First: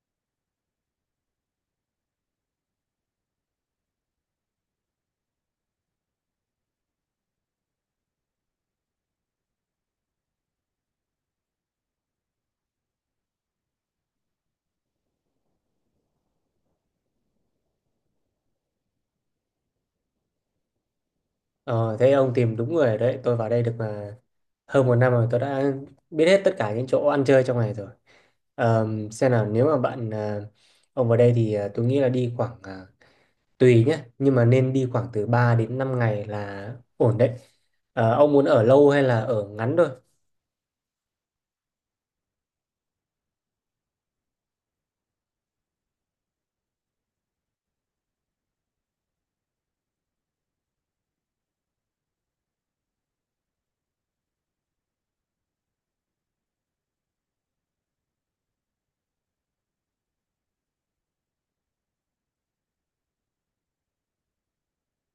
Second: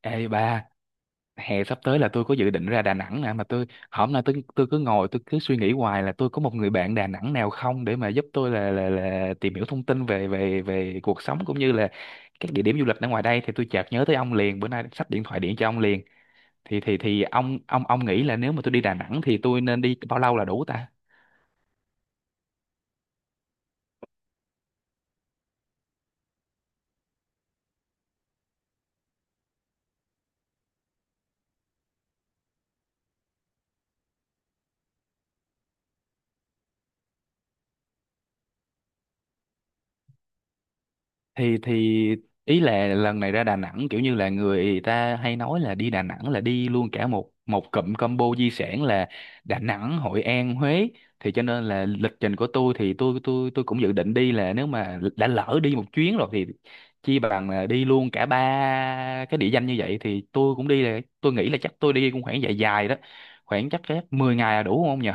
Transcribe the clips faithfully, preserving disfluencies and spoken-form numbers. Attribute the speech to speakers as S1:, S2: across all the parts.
S1: Ê ba, hè sắp tới là tôi có dự định ra Đà Nẵng nè. Mà tôi hôm nay, tôi tôi cứ ngồi tôi cứ suy nghĩ hoài là tôi có một người bạn Đà Nẵng nào không để mà giúp tôi là là là tìm hiểu thông tin về về về cuộc sống cũng như là các địa điểm du lịch ở ngoài đây. Thì tôi chợt nhớ tới ông liền, bữa nay sắp điện thoại điện cho ông liền. Thì thì thì ông ông ông nghĩ là nếu mà tôi đi Đà Nẵng thì tôi nên đi bao lâu là đủ ta?
S2: Ờ, thế ông tìm đúng người rồi đấy. Tôi vào đây được mà hơn một năm rồi. Tôi đã biết hết tất cả những chỗ ăn chơi trong này rồi. Ờm, xem nào, nếu mà bạn à, ông vào đây thì à, tôi nghĩ là đi khoảng à, tùy nhé. Nhưng mà nên đi khoảng từ ba đến năm ngày là ổn đấy. Ờ, ông muốn ở lâu hay là ở ngắn thôi?
S1: thì thì ý là lần này ra Đà Nẵng kiểu như là người ta hay nói là đi Đà Nẵng là đi luôn cả một một cụm combo di sản là Đà Nẵng, Hội An, Huế. Thì cho nên là lịch trình của tôi thì tôi tôi tôi cũng dự định đi là nếu mà đã lỡ đi một chuyến rồi thì chi bằng là đi luôn cả ba cái địa danh như vậy. Thì tôi cũng đi, là tôi nghĩ là chắc tôi đi cũng khoảng dài dài đó, khoảng chắc chắc mười ngày là đủ không nhỉ?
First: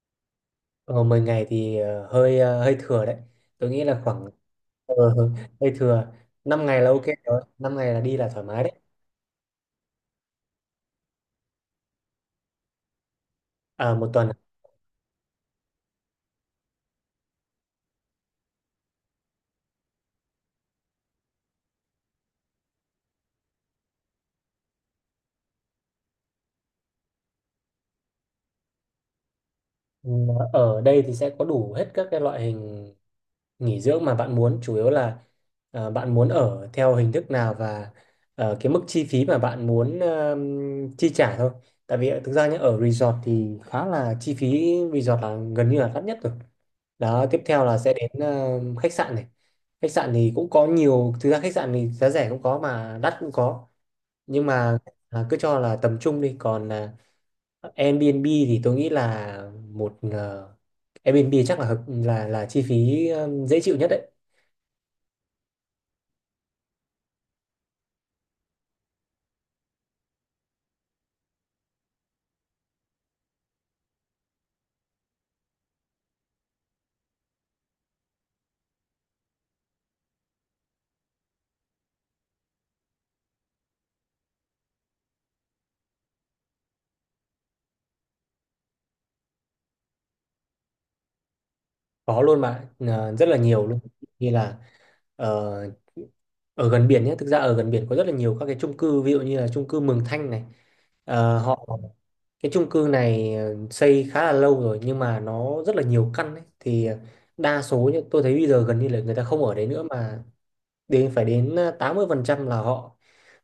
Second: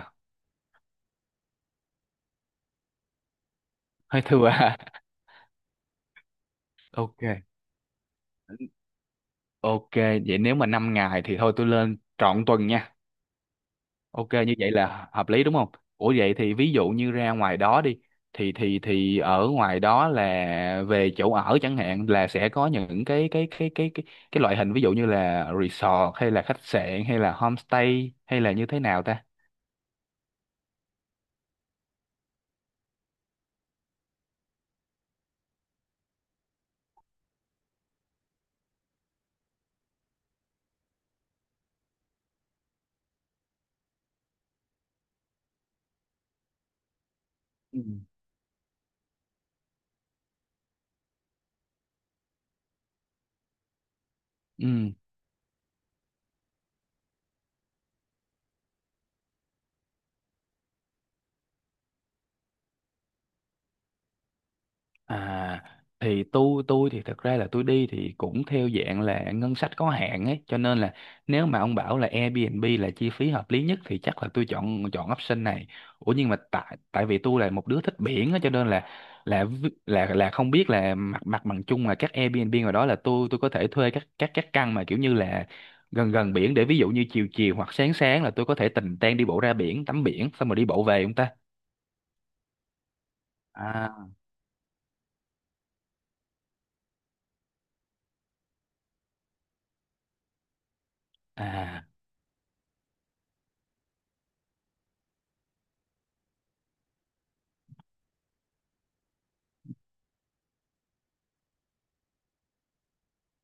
S2: Ờ, Mười ngày thì ờ, hơi ờ, hơi thừa đấy. Tôi nghĩ là
S1: Hơi
S2: khoảng
S1: thừa à?
S2: ờ, hơi thừa. Năm ngày là ok
S1: Ok,
S2: rồi. Năm ngày là đi là thoải mái đấy.
S1: ok. Vậy nếu mà năm ngày thì thôi tôi lên trọn tuần nha.
S2: À, một
S1: Ok,
S2: tuần.
S1: như vậy là hợp lý đúng không? Ủa vậy thì ví dụ như ra ngoài đó đi, thì thì thì ở ngoài đó là về chỗ ở chẳng hạn là sẽ có những cái cái cái cái cái cái loại hình, ví dụ như là resort hay là khách sạn hay là homestay hay là như thế nào ta?
S2: Ừ, ở đây thì sẽ có đủ hết các cái loại hình nghỉ dưỡng mà bạn muốn, chủ yếu là ờ, bạn muốn ở theo hình thức nào và ờ, cái mức chi phí mà bạn muốn ờm, chi trả thôi. Tại vì thực ra nhé, ở resort thì khá là, chi phí resort là gần như là đắt nhất rồi. Đó, tiếp theo là
S1: Ừ.
S2: sẽ đến ờ, khách sạn này. Khách sạn thì cũng có nhiều, thực ra khách sạn thì giá rẻ cũng có mà đắt cũng có, nhưng mà
S1: Ừ.
S2: à, cứ cho là tầm trung đi, còn à, Airbnb thì tôi nghĩ là một ờ, Airbnb chắc là hợp, là là chi phí ờ, dễ chịu nhất đấy.
S1: À, thì tôi tôi thì thật ra là tôi đi thì cũng theo dạng là ngân sách có hạn ấy, cho nên là nếu mà ông bảo là Airbnb là chi phí hợp lý nhất thì chắc là tôi chọn chọn option này. Ủa nhưng mà tại tại vì tôi là một đứa thích biển á, cho nên là là vi- là là không biết là mặt mặt bằng chung là các Airbnb ngoài đó là tôi tôi có thể thuê các các các căn mà kiểu như là gần gần biển, để ví dụ như chiều chiều hoặc sáng sáng là tôi có thể tình tang đi bộ ra biển tắm biển xong rồi đi bộ về không ta?
S2: Có luôn mà, ờ, rất là nhiều luôn.
S1: À
S2: Như là ờ, ở gần biển nhé, thực ra ở gần biển có rất là nhiều các cái chung cư, ví dụ như là chung cư Mường Thanh này. Ờ, họ
S1: à
S2: Cái chung cư này ờ, xây khá là lâu rồi nhưng mà nó rất là nhiều căn ấy. Thì ờ, đa số nhá, tôi thấy bây giờ gần như là người ta không ở đấy nữa, mà đến phải đến ờ, tám mươi phần trăm là họ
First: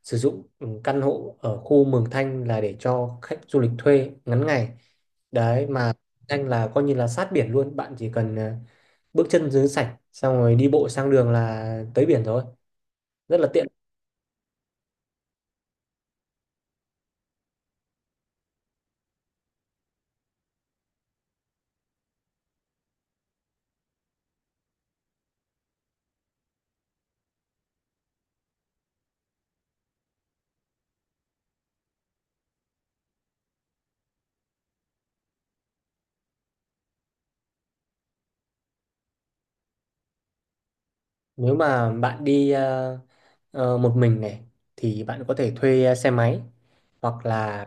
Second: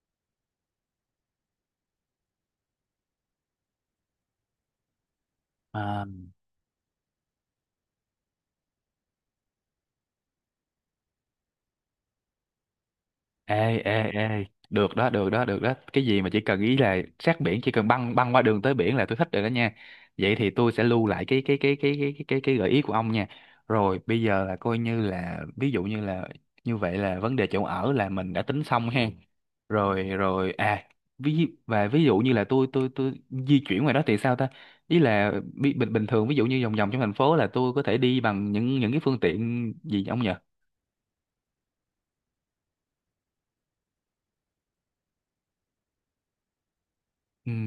S2: sử dụng ừ, căn hộ ở khu Mường Thanh là để cho khách du lịch thuê ngắn ngày đấy mà.
S1: à,
S2: Anh là coi như là sát biển luôn, bạn chỉ cần à, bước chân dưới sạch xong rồi đi bộ sang đường là tới biển rồi, rất là tiện.
S1: ê ê ê, được đó, được đó, được đó! Cái gì mà chỉ cần ý là sát biển, chỉ cần băng băng qua đường tới biển là tôi thích rồi đó nha. Vậy thì tôi sẽ lưu lại cái cái cái cái cái cái cái, cái gợi ý của ông nha. Rồi bây giờ là coi như là, ví dụ như là, như vậy là vấn đề chỗ ở là mình đã tính xong ha. Rồi, rồi. À, ví và ví dụ như là tôi tôi tôi di chuyển ngoài đó thì sao ta? Ý là bi- bình bình thường, ví dụ như vòng vòng trong thành phố là tôi có thể đi bằng những những cái phương tiện gì ông nhỉ?
S2: Nếu mà bạn đi à, ờ, một mình này thì bạn có thể thuê à, xe máy, hoặc
S1: Ừ.
S2: là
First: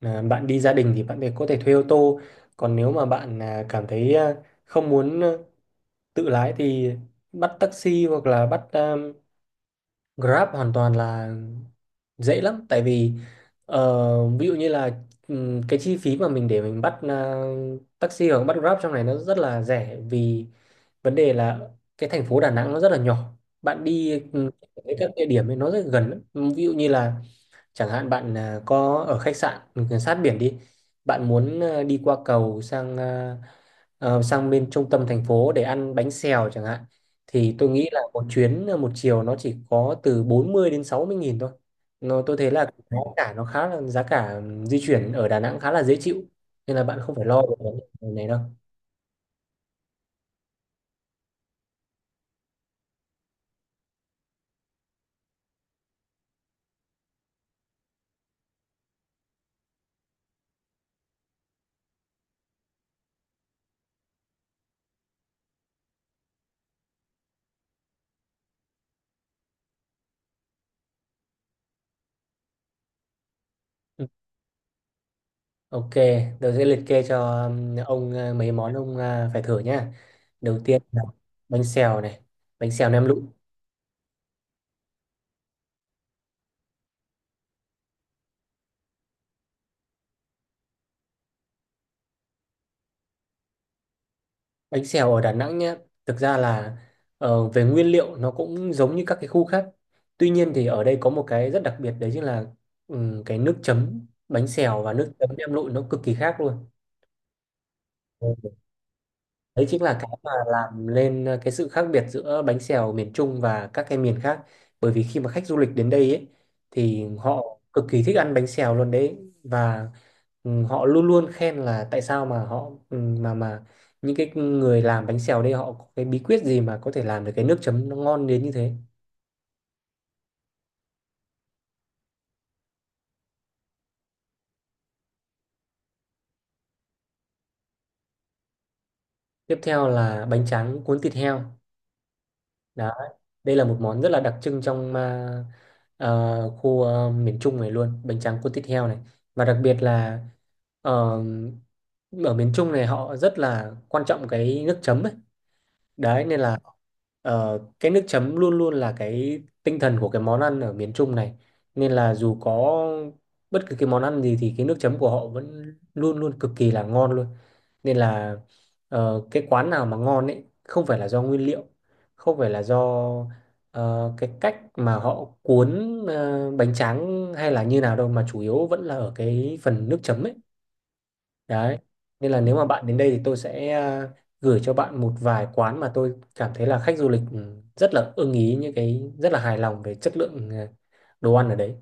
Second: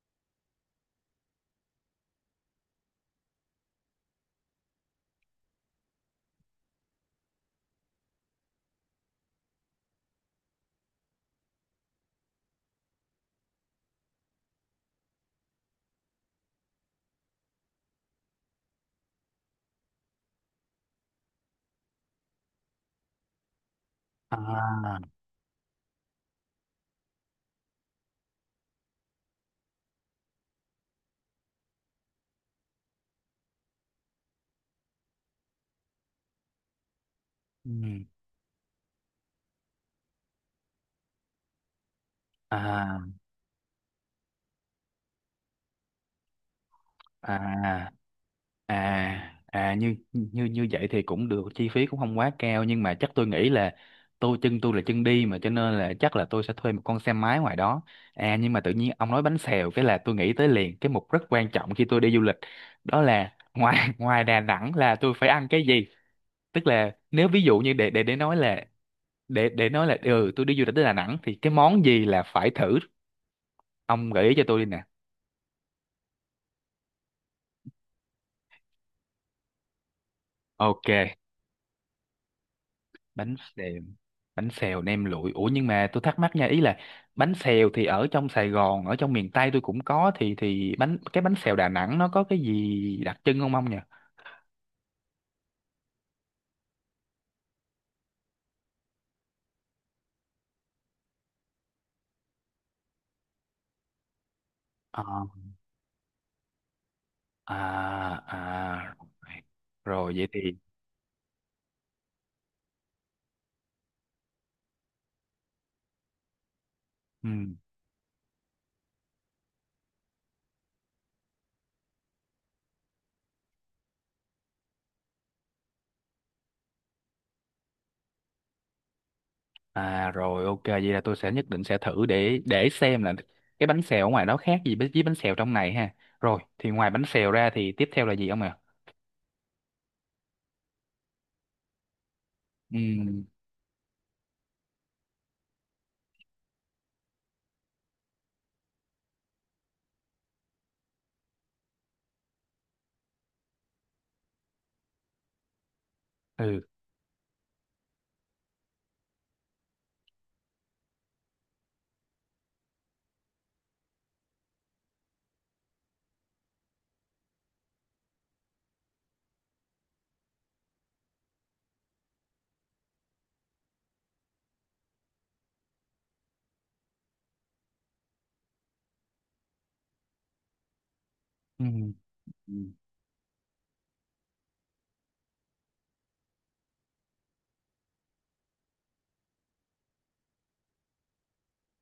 S2: à, bạn đi gia đình thì bạn có thể thuê ô tô. Còn nếu mà bạn à, cảm thấy à, không muốn à, tự lái thì bắt taxi, hoặc là bắt um, Grab hoàn toàn là dễ lắm. Tại vì ờ, ví dụ như là ừm, cái chi phí mà mình để mình bắt ờ, taxi hoặc bắt Grab trong này nó rất là rẻ, vì vấn đề là cái thành phố Đà Nẵng nó rất là nhỏ, bạn đi ừm, tới
S1: À.
S2: các địa điểm ấy nó rất gần lắm. Ví dụ như là, chẳng hạn bạn à, có ở khách sạn ừ, sát biển đi, bạn muốn à, đi qua cầu sang à, ờ, sang bên trung tâm thành phố để ăn bánh xèo chẳng hạn, thì tôi nghĩ là
S1: Ừ.
S2: một chuyến à, một chiều nó chỉ có từ bốn mươi đến sáu mươi nghìn thôi. Nó tôi thấy là giá
S1: À
S2: cả nó khá là, giá cả ừ, di chuyển ở Đà Nẵng khá là dễ chịu, nên là bạn không phải lo về vấn
S1: à
S2: đề này đâu.
S1: à à, như như như vậy thì cũng được, chi phí cũng không quá cao. Nhưng mà chắc tôi nghĩ là tôi, chân tôi là chân đi mà, cho nên là chắc là tôi sẽ thuê một con xe máy ngoài đó. À nhưng mà tự nhiên ông nói bánh xèo cái là tôi nghĩ tới liền. Cái mục rất quan trọng khi tôi đi du lịch đó là ngoài ngoài Đà Nẵng là tôi phải ăn cái gì. Tức là nếu ví dụ như để để để nói là, để để nói là, ừ, tôi đi du lịch tới Đà Nẵng thì cái món gì là phải thử,
S2: Ừ,
S1: ông gợi ý cho tôi đi nè.
S2: ok, tôi sẽ liệt kê cho um, ông uh, mấy món ông uh, phải thử nhá. Đầu tiên
S1: Ok.
S2: là bánh xèo này, bánh xèo nem lụi.
S1: Bánh xèo bánh xèo nem lụi? Ủa nhưng mà tôi thắc mắc nha, ý là bánh xèo thì ở trong Sài Gòn, ở trong miền Tây tôi cũng có. Thì thì bánh cái bánh xèo Đà Nẵng nó có cái gì đặc trưng không ông nhỉ?
S2: Bánh xèo ở Đà Nẵng nhé, thực ra là ờ, về nguyên liệu nó cũng giống như các cái khu khác. Tuy nhiên thì ở đây có một cái rất đặc biệt, đấy chính là ừm, cái nước chấm bánh xèo và
S1: Ờ.
S2: nước chấm nem lụi nó cực kỳ khác luôn.
S1: À à,
S2: Đấy chính là cái
S1: rồi vậy
S2: mà
S1: thì
S2: làm lên ờ, cái sự khác biệt giữa bánh xèo miền Trung và các cái miền khác. Bởi vì khi mà khách du lịch đến đây ấy, thì
S1: ừ,
S2: họ cực kỳ thích ăn bánh xèo luôn đấy, và ừ, họ luôn luôn khen là tại sao mà họ ừ, mà mà những cái người làm bánh xèo đây họ có cái bí quyết gì mà có thể làm được cái nước chấm nó ngon đến như thế.
S1: à rồi, ok. Vậy là tôi sẽ nhất định sẽ thử để để xem là cái bánh xèo ở ngoài đó khác gì với với bánh xèo trong này ha. Rồi thì ngoài bánh xèo ra thì tiếp theo là gì ông ạ?
S2: Tiếp theo là bánh tráng cuốn thịt heo. Đó,
S1: Ừ
S2: đây là một món rất là đặc trưng trong ờ, ờ, khu ờ, miền Trung này luôn, bánh tráng cuốn thịt heo này. Và đặc biệt là, Ờ, ở miền Trung này họ rất là quan trọng cái nước chấm ấy. Đấy, nên là
S1: ừ
S2: ờ, cái nước chấm luôn luôn là cái tinh thần của cái món ăn ở miền Trung này. Nên là dù có bất cứ cái món ăn gì thì cái nước chấm của họ vẫn luôn luôn cực kỳ là ngon luôn. Nên là ờ, cái quán nào mà ngon ấy không phải là do nguyên liệu, không phải là do ờ, cái cách mà họ cuốn ờ, bánh tráng hay là như nào đâu, mà chủ yếu vẫn là ở cái phần nước chấm ấy. Đấy. Nên là
S1: ừ.
S2: nếu mà bạn đến đây thì tôi sẽ à, gửi cho bạn một vài quán mà tôi cảm thấy là khách du lịch ừ, rất là ưng ý, những cái rất là hài lòng về chất lượng à, đồ ăn ở đấy.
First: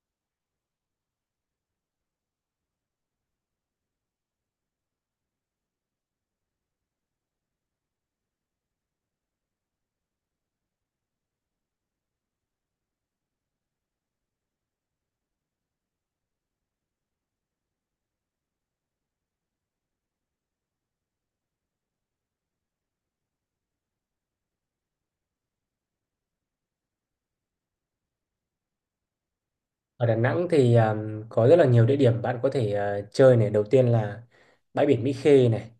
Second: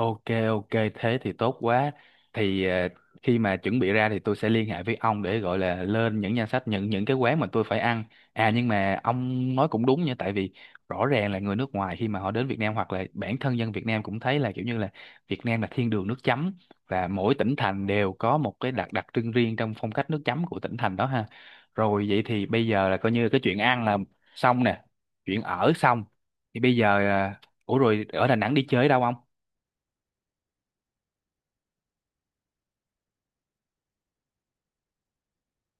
S1: Ok, ok, thế thì tốt quá. Thì ờ, khi mà chuẩn bị ra thì tôi sẽ liên hệ với ông để gọi là lên những danh sách những những cái quán mà tôi phải ăn. À nhưng mà ông nói cũng đúng nha, tại vì rõ ràng là người nước ngoài khi mà họ đến Việt Nam, hoặc là bản thân dân Việt Nam cũng thấy là kiểu như là Việt Nam là thiên đường nước chấm, và mỗi tỉnh thành đều có một cái đặc đặc trưng riêng trong phong cách nước chấm của tỉnh thành đó ha. Rồi vậy thì bây giờ là coi như cái chuyện ăn là xong nè, chuyện ở xong. Thì bây giờ à, ủa rồi ở Đà Nẵng đi chơi đâu ông?
S2: Ở Đà Nẵng thì à, có rất là nhiều địa điểm bạn có thể à, chơi này. Đầu tiên là bãi biển Mỹ Khê này.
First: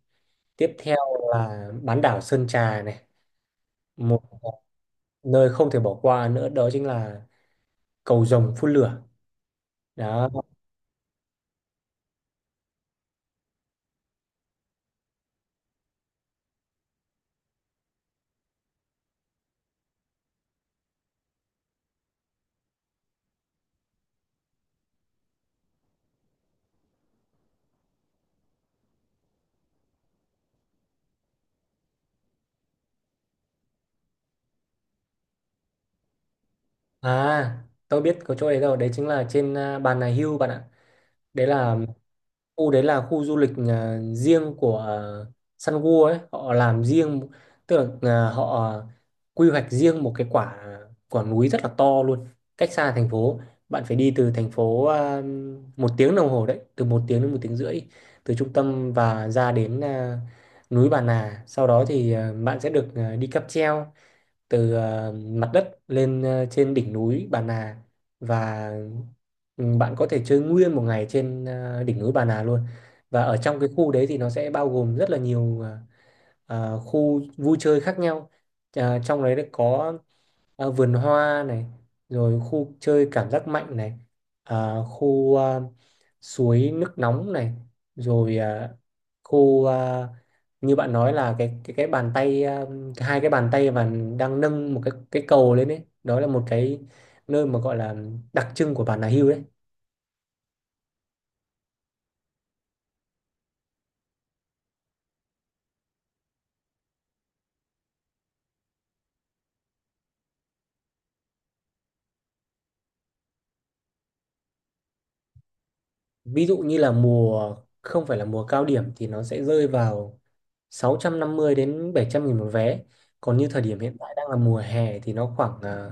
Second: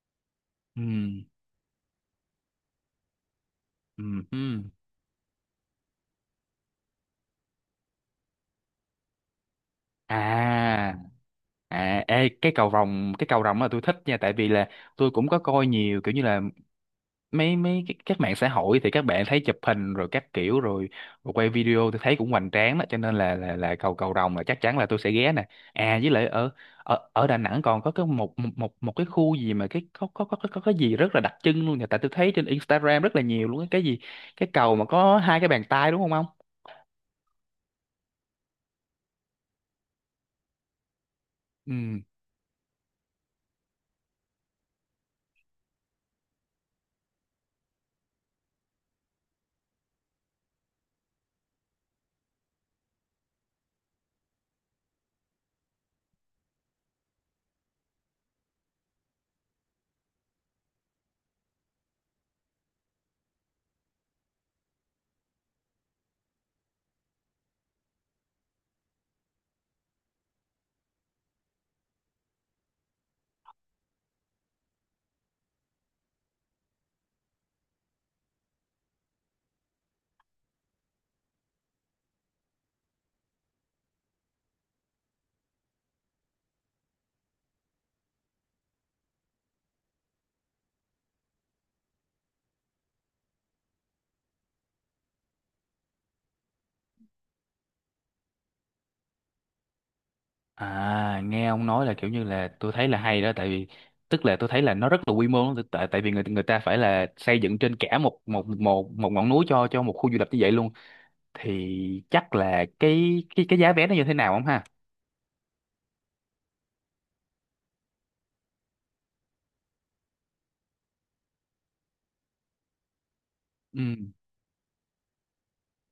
S2: Tiếp
S1: Ừ
S2: theo là bán đảo Sơn Trà này.
S1: ừ
S2: Một à,
S1: ừ.
S2: Nơi không thể bỏ qua nữa đó chính là Cầu Rồng phun lửa. Đó.
S1: À à, ê, cái cầu rồng cái cầu rồng là tôi thích nha. Tại vì là tôi cũng có coi nhiều kiểu như là mấy mấy cái các mạng xã hội thì các bạn thấy chụp hình rồi các kiểu rồi, rồi quay video tôi thấy cũng hoành tráng đó, cho nên là là là cầu cầu rồng là chắc chắn là tôi sẽ ghé nè. À với lại ở ở ở Đà Nẵng còn có cái một một một một cái khu gì mà cái có có có có, có cái gì rất là đặc trưng luôn nè, tại tôi thấy trên Instagram rất là nhiều luôn. Cái cái gì, cái cầu mà có hai cái bàn tay đúng không ông?
S2: À, tôi biết có chỗ đấy rồi. Đấy chính là trên à, Bà Nà Hills bạn ạ. Đấy
S1: Ừ.
S2: là khu đấy là khu du lịch à, riêng của à, Sun World ấy, họ làm riêng, tức là à, họ quy hoạch riêng một cái quả à, quả núi rất là to luôn, cách xa thành phố. Bạn phải đi từ thành phố à, một tiếng đồng hồ đấy, từ một tiếng đến một tiếng rưỡi từ trung tâm, và ra đến à, núi Bà Nà, sau đó thì à, bạn sẽ được à, đi cáp treo từ à, mặt đất lên à, trên đỉnh núi Bà Nà. Và Ừ, bạn có thể chơi nguyên một ngày trên à, đỉnh núi Bà Nà luôn. Và ở trong cái khu đấy thì nó sẽ bao gồm rất là nhiều à, à, khu vui chơi khác nhau. À, trong đấy có à, vườn hoa này, rồi khu chơi cảm giác mạnh này, à, khu à, suối nước nóng này, rồi à, khu à, như bạn nói là cái cái cái bàn tay, à, hai cái bàn tay và đang nâng một cái cái cầu lên đấy. Đó là một cái nơi mà gọi là đặc trưng của Bà Nà Hills đấy.
S1: À, nghe ông nói là kiểu như là tôi thấy là hay đó. Tại vì tức là tôi thấy là nó rất là quy mô lắm, tại tại vì người người ta phải là xây dựng trên cả một một một một ngọn núi cho cho một khu du lịch như vậy luôn. Thì chắc là cái cái cái giá vé nó như thế nào không ha?
S2: Ví dụ như là mùa không phải là mùa cao điểm thì nó sẽ rơi vào sáu trăm năm mươi đến bảy trăm nghìn một vé. Còn như thời điểm
S1: Ừ.
S2: hiện tại đang là mùa hè thì nó khoảng à,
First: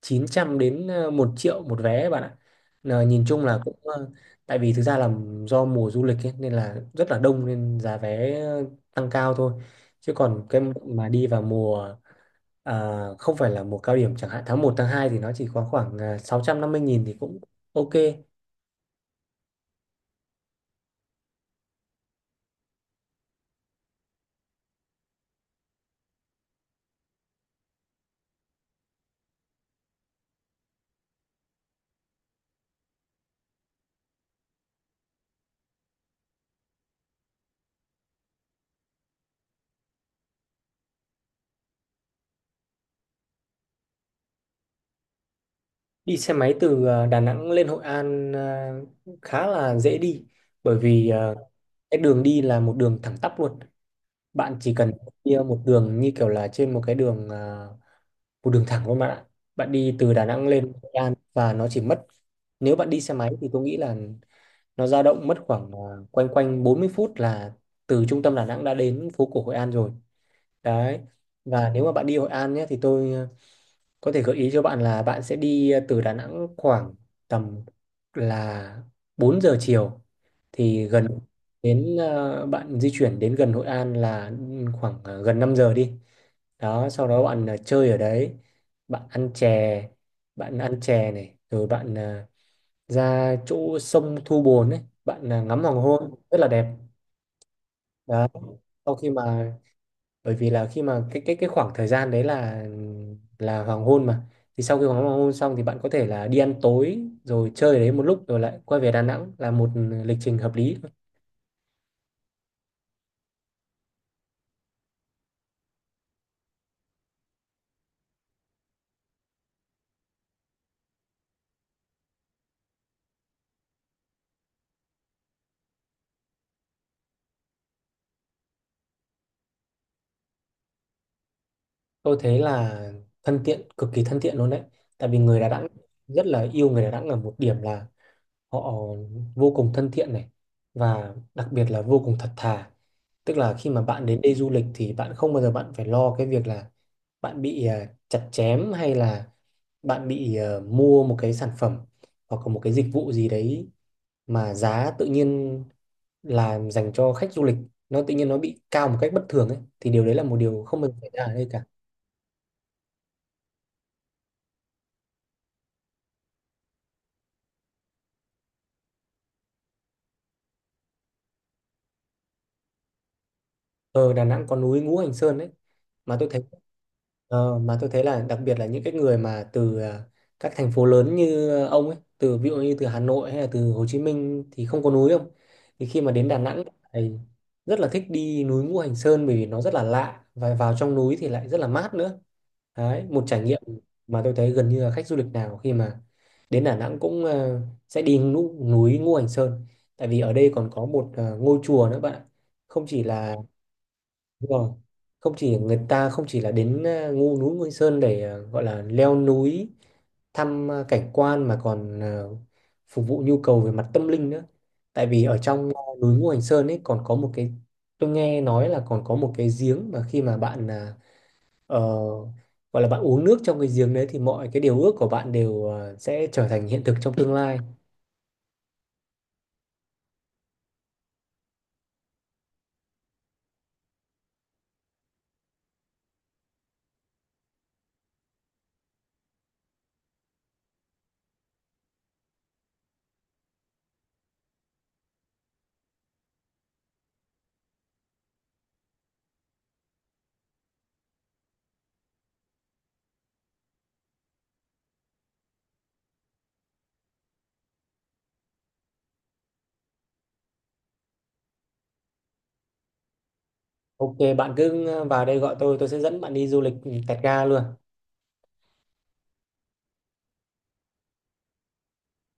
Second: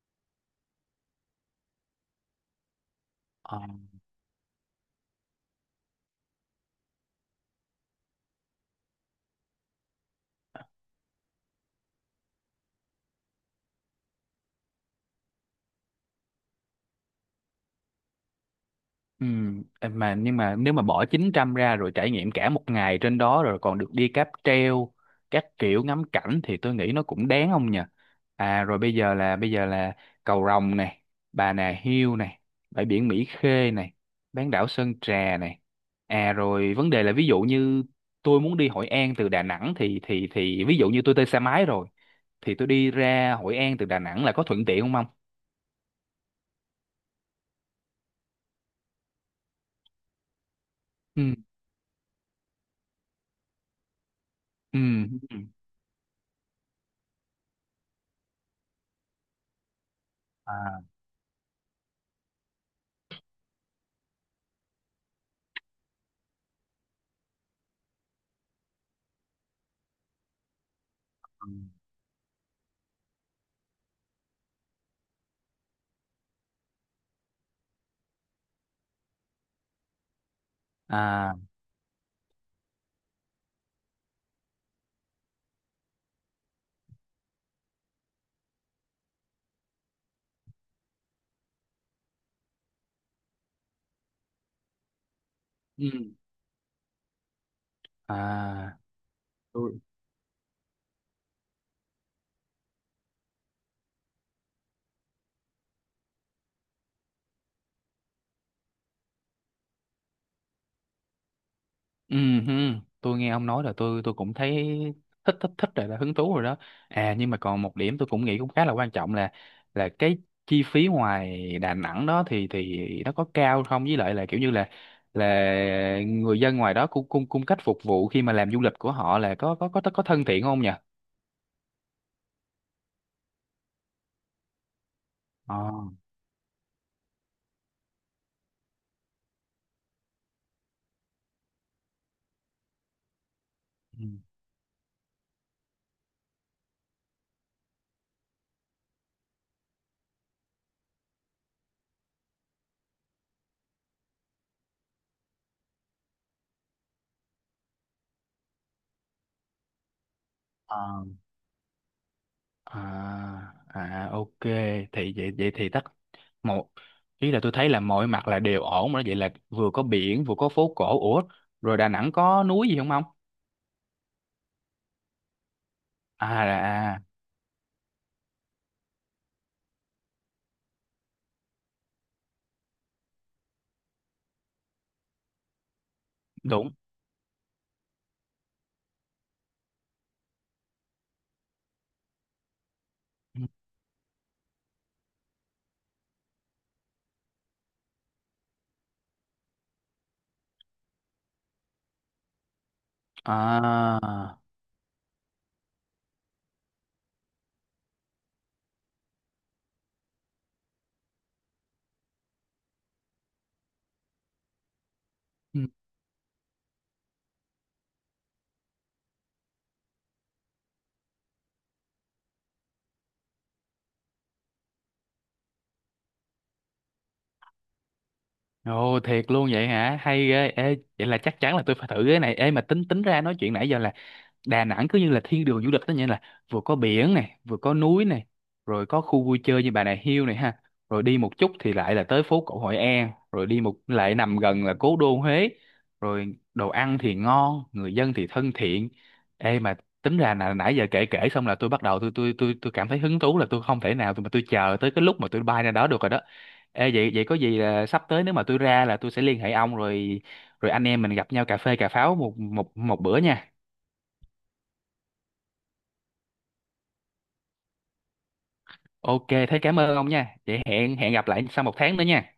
S2: chín trăm đến à, 1 triệu một vé bạn ạ. Là nhìn chung là cũng à, tại vì thực ra là do mùa du lịch ấy, nên là rất là đông, nên giá vé ờ, tăng cao thôi. Chứ còn cái mà đi vào mùa à, không phải là mùa cao điểm chẳng hạn tháng một tháng hai thì nó chỉ có khoảng à, sáu trăm năm mươi nghìn thì cũng ok.
S1: Ừ, em mà nhưng mà nếu mà bỏ chín trăm ra rồi trải nghiệm cả một ngày trên đó rồi còn được đi cáp treo các kiểu ngắm cảnh thì tôi nghĩ nó cũng đáng không nhỉ? À rồi bây giờ là bây giờ là Cầu Rồng này, Bà Nà Hills này, bãi biển Mỹ Khê này, bán đảo Sơn Trà này. À rồi vấn đề là ví dụ như tôi muốn đi Hội An từ Đà Nẵng, thì thì thì ví dụ như tôi thuê xe máy rồi thì tôi đi ra Hội An từ Đà Nẵng là có thuận tiện không không?
S2: Đi xe máy từ ờ, Đà Nẵng lên Hội An ờ, khá là dễ đi, bởi vì ờ,
S1: Ừ.
S2: cái đường đi là một đường thẳng tắp luôn. Bạn chỉ
S1: Ừ.
S2: cần đi
S1: Ừ.
S2: một đường như kiểu là trên một cái đường, ờ, một đường thẳng luôn bạn ạ. Bạn đi từ Đà Nẵng lên
S1: À.
S2: Hội An và nó chỉ mất, nếu bạn đi xe máy thì tôi nghĩ là nó dao động mất khoảng ờ, quanh quanh bốn mươi phút là từ trung tâm Đà Nẵng đã đến phố cổ Hội An rồi. Đấy.
S1: Ừ.
S2: Và nếu mà bạn đi Hội An nhé thì tôi ờ, có thể gợi ý cho bạn là bạn sẽ đi ờ, từ Đà Nẵng khoảng tầm là bốn giờ chiều thì gần
S1: À.
S2: đến, ờ, bạn di chuyển đến gần Hội An là ừ, khoảng ờ, gần năm giờ đi. Đó, sau đó bạn ờ, chơi ở đấy, bạn ăn chè, bạn ăn chè, này, rồi bạn ờ, ra chỗ sông Thu Bồn ấy, bạn ờ, ngắm hoàng
S1: Ừ.
S2: hôn rất là đẹp. Đó.
S1: À,
S2: Sau khi mà
S1: tôi,
S2: Bởi vì là khi mà cái cái cái khoảng thời gian đấy là là hoàng hôn mà, thì sau khi hoàng hoàng hôn xong thì bạn có thể là đi ăn tối rồi chơi đấy một lúc rồi lại quay về Đà Nẵng, là một lịch trình hợp lý.
S1: ừ hừ, tôi nghe ông nói là tôi tôi cũng thấy thích thích thích rồi, là hứng thú rồi đó. À nhưng mà còn một điểm tôi cũng nghĩ cũng khá là quan trọng là là cái chi phí ngoài Đà Nẵng đó thì thì nó có cao không, với lại là kiểu như là là người dân ngoài đó cung cung cung cách phục vụ khi mà làm du lịch của họ là có có có có thân thiện không nhỉ?
S2: Tôi thấy là thân thiện, cực kỳ thân thiện luôn đấy, tại vì người Đà
S1: Ờ.
S2: Nẵng rất là yêu người Đà Nẵng ở một điểm là họ vô cùng thân thiện này, và đặc biệt là vô cùng thật thà, tức là khi mà bạn đến đây du lịch thì bạn không bao giờ bạn phải lo cái việc là bạn bị à, chặt chém, hay là bạn bị ờ, mua một cái sản phẩm hoặc là một cái dịch vụ gì đấy mà giá tự nhiên là dành cho khách du lịch, nó tự nhiên nó bị cao một cách bất thường ấy, thì điều đấy là một điều
S1: Ừ.
S2: không bao giờ xảy ra ở đây cả.
S1: À à, ok. Thì vậy vậy thì, tất một ý là tôi thấy là mọi mặt là đều ổn rồi đó. Vậy là vừa có biển vừa có phố cổ. Ủa rồi Đà Nẵng có núi gì không ông?
S2: Ờ, Đà Nẵng có núi Ngũ Hành Sơn đấy, mà tôi thấy
S1: À, là- à,
S2: ờ, mà tôi thấy là đặc biệt là những cái người mà từ à, các thành phố lớn như ờ, ông ấy, từ ví dụ như từ Hà Nội hay là từ Hồ Chí Minh thì không có núi không, thì khi mà đến Đà Nẵng
S1: đúng.
S2: thì rất là thích đi núi Ngũ Hành Sơn bởi vì nó rất là lạ, và vào trong núi thì lại rất là mát nữa đấy. Một trải nghiệm mà tôi thấy gần như là khách du lịch nào khi mà đến Đà Nẵng cũng ờ, sẽ đi núi, núi Ngũ Hành Sơn, tại vì ở đây còn có một ờ, ngôi chùa nữa bạn ạ, không chỉ là.
S1: À,
S2: Đúng rồi. Không chỉ người ta, không chỉ là đến à, ngu núi Ngôi Sơn để à, gọi là leo núi, thăm à, cảnh quan, mà còn à, phục vụ nhu cầu về mặt tâm linh nữa. Tại vì ở
S1: ừ.
S2: trong à, núi Ngũ Hành Sơn ấy còn có một cái tôi nghe nói là còn có một cái giếng mà khi mà bạn à, ờ, gọi là bạn uống nước trong cái giếng đấy thì mọi cái điều ước của bạn đều à, sẽ trở thành hiện thực trong tương lai.
S1: Ồ, thiệt luôn vậy hả, hay ghê! Ê vậy là chắc chắn là tôi phải thử cái này. Ê mà tính tính ra nói chuyện nãy giờ là Đà Nẵng cứ như là thiên đường du lịch đó nhỉ, là vừa có biển này vừa có núi này, rồi có khu vui chơi như Bà Nà Hills này ha, rồi đi một chút thì lại là tới phố cổ Hội An, rồi đi một lại nằm gần là cố đô Huế, rồi đồ ăn thì ngon, người dân thì thân thiện. Ê mà tính ra là nãy giờ kể kể xong là tôi bắt đầu tôi tôi tôi tôi cảm thấy hứng thú, là tôi không thể nào, tôi mà tôi chờ tới cái lúc mà tôi bay ra đó được rồi đó. Ê vậy vậy có gì là sắp tới nếu mà tôi ra là tôi sẽ liên hệ ông, rồi rồi anh em mình gặp nhau cà phê cà pháo một một một bữa nha.
S2: Ok, bạn cứ ờ, vào đây gọi tôi, tôi sẽ dẫn bạn đi du lịch Tẹt Ga luôn.
S1: Ok, thế cảm ơn ông nha. Vậy hẹn hẹn gặp lại sau một tháng nữa nha.